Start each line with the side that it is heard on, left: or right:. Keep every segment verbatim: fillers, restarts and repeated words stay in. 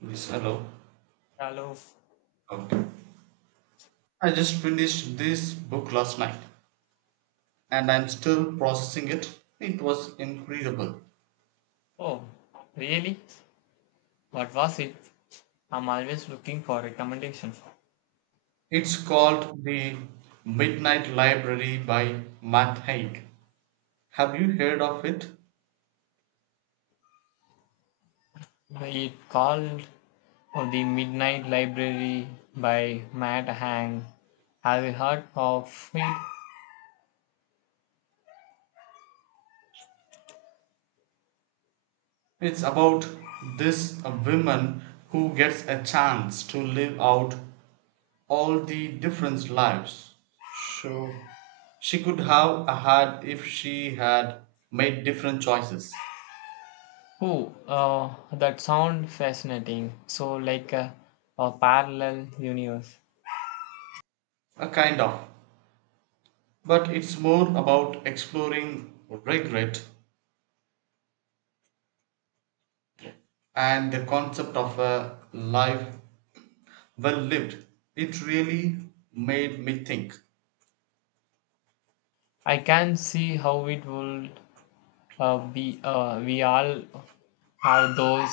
right: Yes, hello.
left: Hello.
right: Okay. I just finished this book last night, and I'm still processing it. It was incredible.
left: Oh, really? What was it? I'm always looking for recommendations.
right: It's called The Midnight Library by Matt Haig. Have you heard of it?
left: It called oh, The Midnight Library by Matt Hang. Have you heard of it?
right: It's about this uh, woman who gets a chance to live out all the different lives So she could have had if she had made different choices.
left: Oh, uh, that sounds fascinating. So, like a, a parallel universe.
right: A kind of. But it's more about exploring regret and the concept of a life well lived. It really made me think.
left: I can see how it would uh, be. Uh, we all have those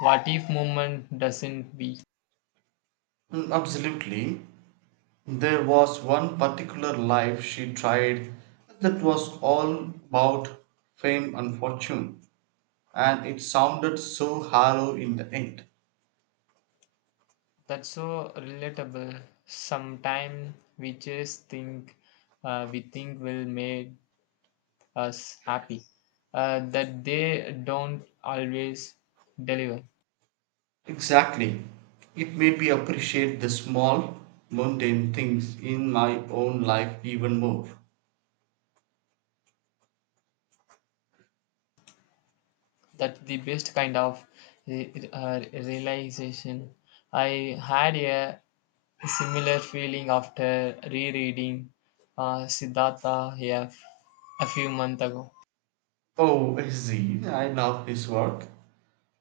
left: what if moment, doesn't we?
right: Mm, absolutely. There was one particular life she tried that was all about fame and fortune, and it sounded so hollow in the end.
left: That's so relatable. Sometimes we just think uh, we think will make us happy. Uh, that they don't always deliver.
right: Exactly. It made me appreciate the small, mundane things in my own life even more.
left: That's the best kind of re- uh, realization. I had a similar feeling after rereading uh, Siddhartha here f- a few months ago.
right: Oh, Izzy, I love this work.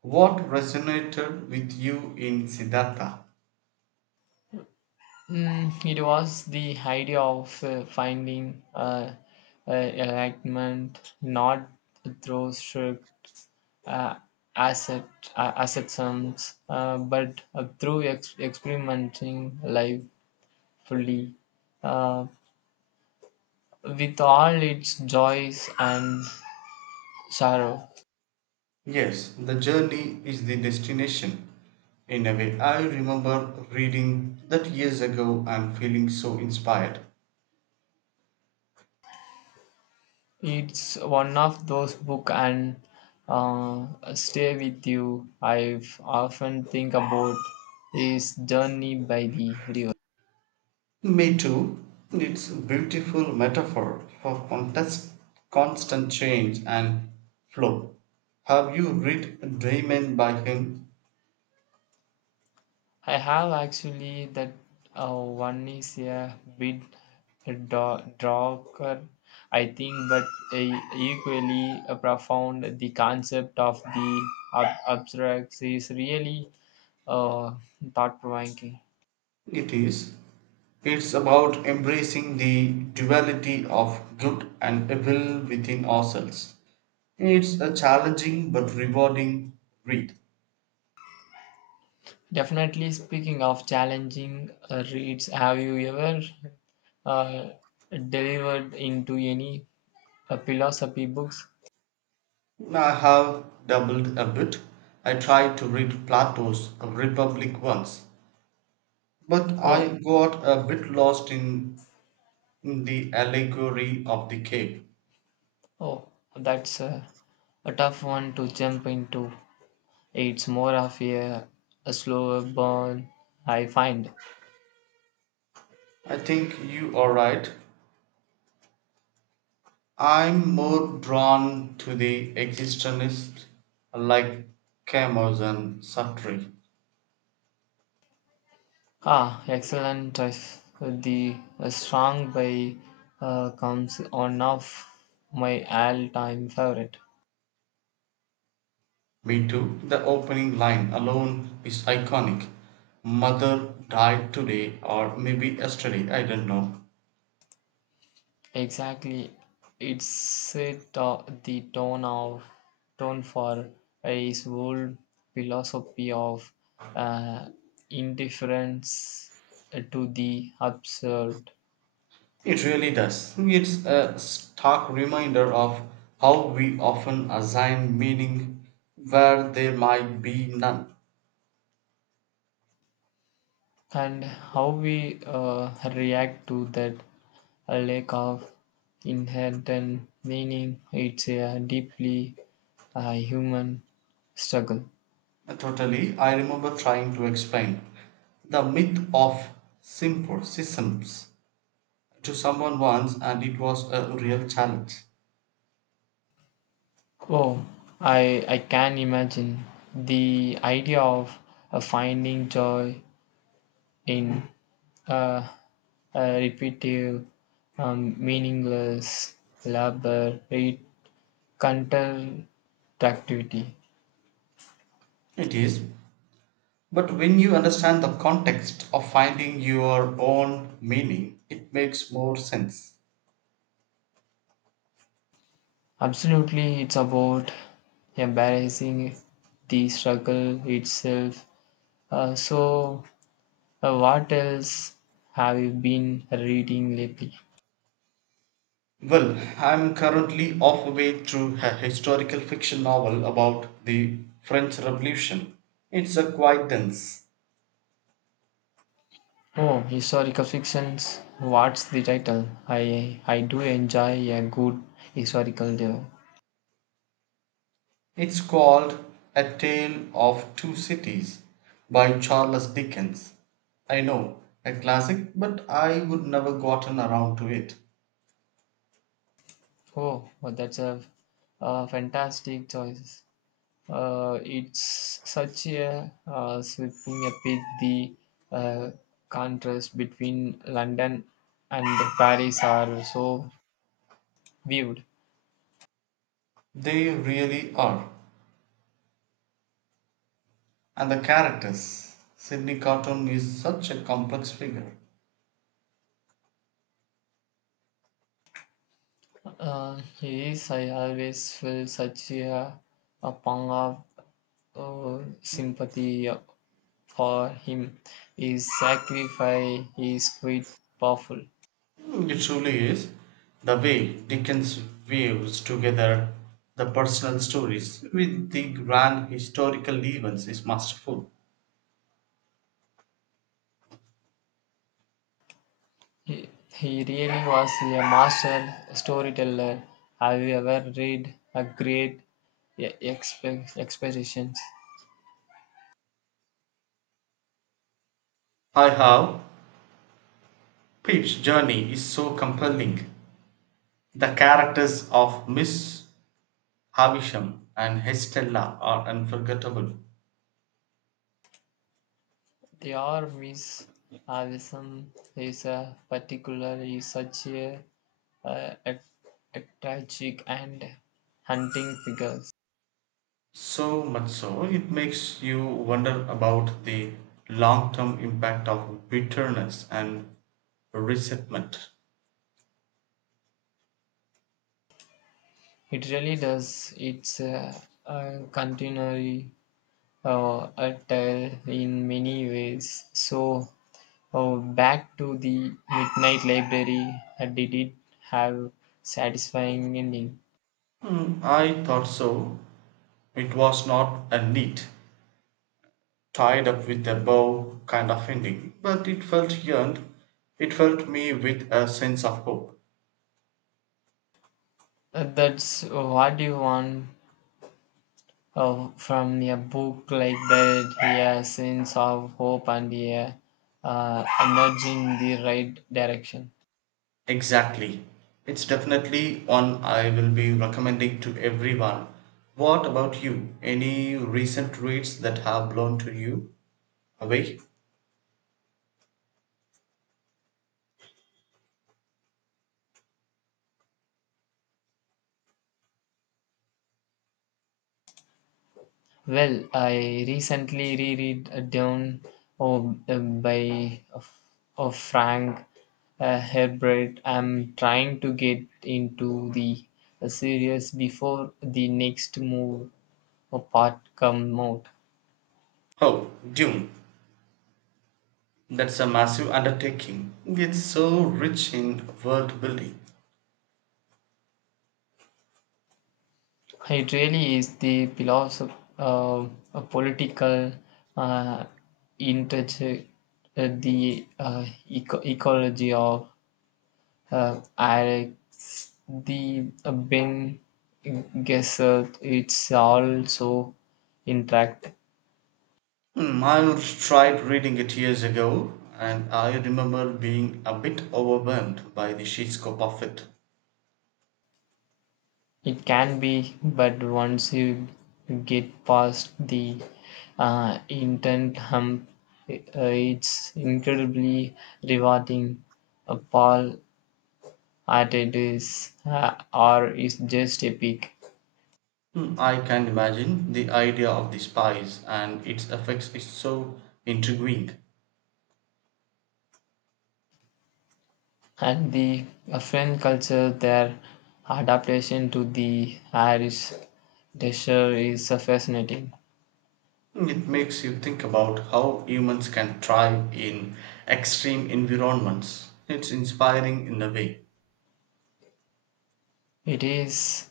right: What resonated with you in Siddhartha?
left: Mm, it was the idea of uh, finding uh, uh, alignment, not through strict uh, asset uh, asset sums, uh, but uh, through ex- experimenting life fully, uh, with all its joys and sorrow.
right: Yes, the journey is the destination. In a way, I remember reading that years ago and feeling so inspired.
left: It's one of those book and uh, stay with you. I've often think about his journey by the river.
right: Me too. It's a beautiful metaphor for contest, constant change and flow. Have you read Dreamin' by him?
left: I have actually that uh, one is a bit da- darker, I think, but uh, equally uh, profound. The concept of the ab- abstract is really uh, thought provoking.
right: It is. It's about embracing the duality of good and evil within ourselves. It's a challenging but rewarding read.
left: Definitely, speaking of challenging uh, reads, have you ever uh, delivered into any uh, philosophy books?
right: I have doubled a bit. I tried to read Plato's Republic once, but
left: Oh,
right: I got a bit lost in, in the allegory of the cave.
left: oh, that's a, a tough one to jump into. It's more of a, a slower burn, I find.
right: I think you are right. I'm more drawn to the existentialists like Camus and Sartre.
left: Ah, excellent choice. The uh, Strong by uh, comes one of my all-time favorite.
right: Me too. The opening line alone is iconic. Mother died today, or maybe yesterday, I don't know.
left: Exactly, it set uh, the tone of tone for his whole philosophy of uh, indifference to the absurd.
right: It really does. It's a stark reminder of how we often assign meaning where there might be none.
left: And how we uh, react to that uh, lack of inherent meaning, it's a deeply uh, human struggle.
right: Totally, I remember trying to explain the myth of simple systems to someone once, and it was a real challenge.
left: Oh, i i can imagine the idea of uh, finding joy in uh, uh, repetitive um, meaningless labor, it counteractivity.
right: It is. But when you understand the context of finding your own meaning, it makes more sense.
left: Absolutely, it's about embarrassing the struggle itself. Uh, so, uh, what else have you been reading lately?
right: Well, I'm currently halfway through a historical fiction novel about the French Revolution. It's a quite dense.
left: Oh, historical fictions. What's the title? I I do enjoy a good historical. Uh,
right: It's called A Tale of Two Cities by Charles Dickens. I know, a classic, but I would never gotten around to it.
left: oh, well, that's a, a fantastic choice. Uh, it's such a uh, sweeping epic, the uh, contrast between London and Paris are so vivid.
right: They really are. And the characters. Sydney Carton is such a complex figure.
left: Uh, yes, I always felt such a, a pang of uh, sympathy for him. His sacrifice is quite powerful.
right: Mm, it truly is. The way Dickens weaves together the personal stories with the grand historical events is masterful.
left: He, he really was a master storyteller. Have you ever read a great e- exp- expositions?
right: I have. Pip's journey is so compelling. The characters of Miss Havisham and Estella are unforgettable.
left: The Orvis Avism is a particularly such a, a, a, a tragic and hunting figures.
right: So much so, it makes you wonder about the long term impact of bitterness and resentment.
left: It really does. It's a, a continually uh, a tale in many ways. So oh, back to the Midnight Library. Uh, Did it have satisfying ending?
right: Hmm, I thought so. It was not a neat, tied up with a bow kind of ending, but it felt yearned. It felt me with a sense of hope.
left: Uh, That's what you want uh, from a book like that. A sense of hope and a uh, nudge in the right direction.
right: Exactly. It's definitely one I will be recommending to everyone. What about you? Any recent reads that have blown to you away?
left: Well, I recently reread uh, Down oh, uh, by of, of Frank uh, Herbert. I'm trying to get into the uh, series before the next move or part come out.
right: Oh, Dune. That's a massive undertaking. It's so rich in world building.
left: It really is the philosoph- uh, a political uh, interject uh, the uh, eco- ecology of uh, Alex, the uh, Ben Gesserit, it's also intact.
right: Hmm, I tried reading it years ago, and I remember being a bit overwhelmed by the sheer scope of it.
left: It can be, but once you get past the uh, intent hump, i- uh, it's incredibly rewarding. Uh, Paul Atreides uh, or is just epic.
right: Hmm, I can imagine. The idea of the spies and its effects is so intriguing.
left: And the uh, French culture, their adaptation to the Irish desert is uh, fascinating.
right: Hmm, it makes you think about how humans can thrive in extreme environments. It's inspiring in a way.
left: It is,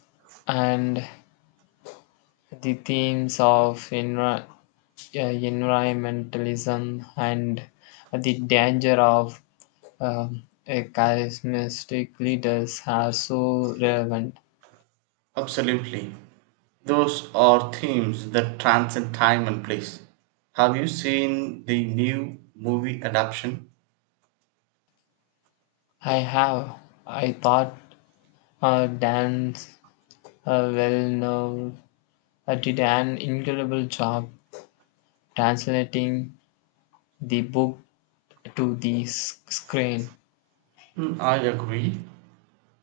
left: and the themes of enra- uh, environmentalism and the danger of um, a charismatic leaders are so relevant.
right: Absolutely. Those are themes that transcend time and place. Have you seen the new movie adaptation?
left: I have, I thought, uh, Dan's uh, well known, uh, did an incredible job translating the book to the s- screen.
right: Hmm, I agree.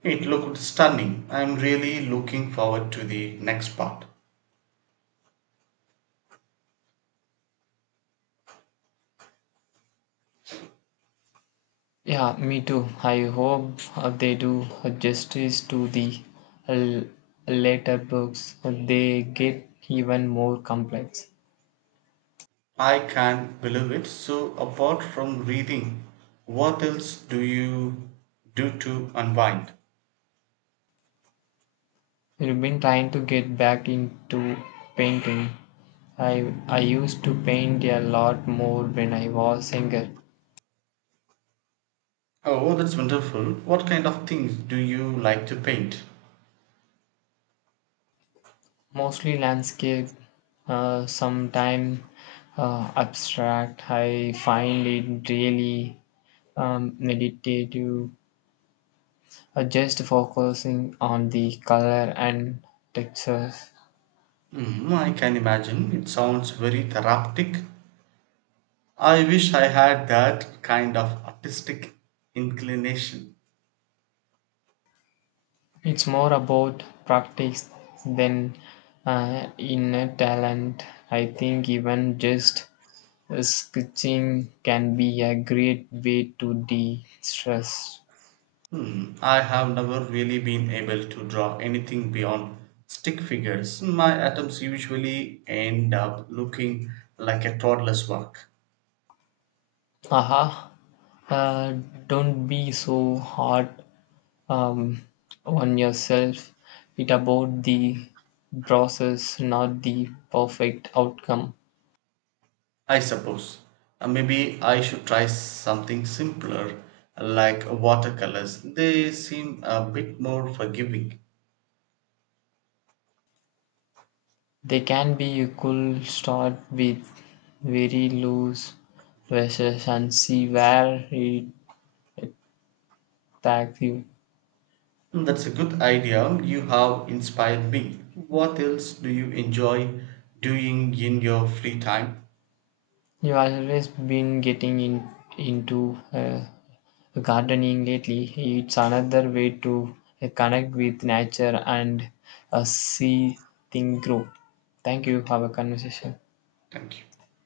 right: It looked stunning. I'm really looking forward to the next part.
left: Yeah, me too. I hope uh, they do justice to the l- later books. They get even more complex.
right: I can't believe it. So, apart from reading, what else do you do to unwind?
left: I've been trying to get back into painting. I I used to paint a lot more when I was younger.
right: Oh, that's wonderful. What kind of things do you like to paint?
left: Mostly landscape, uh, sometimes uh, abstract. I find it really um, meditative, uh, just focusing on the color and textures.
right: Hmm, I can imagine. It sounds very therapeutic. I wish I had that kind of artistic inclination.
left: It's more about practice than uh, inner talent. I think even just uh, sketching can be a great way to de stress.
right: Hmm, I have never really been able to draw anything beyond stick figures. My attempts usually end up looking like a toddler's work.
left: Haha, uh, don't be so hard um, on yourself. It about the process, not the perfect outcome.
right: I suppose. Uh, Maybe I should try something simpler like watercolors. They seem a bit more forgiving.
left: They can be a cool start with very loose verses and see where it takes you.
right: Mm, that's a good idea. You have inspired me. What else do you enjoy doing in your free time?
left: You always been getting in, into uh, gardening lately. It's another way to uh, connect with nature and uh, see things grow. Thank you. Have a conversation.
right: Thank you.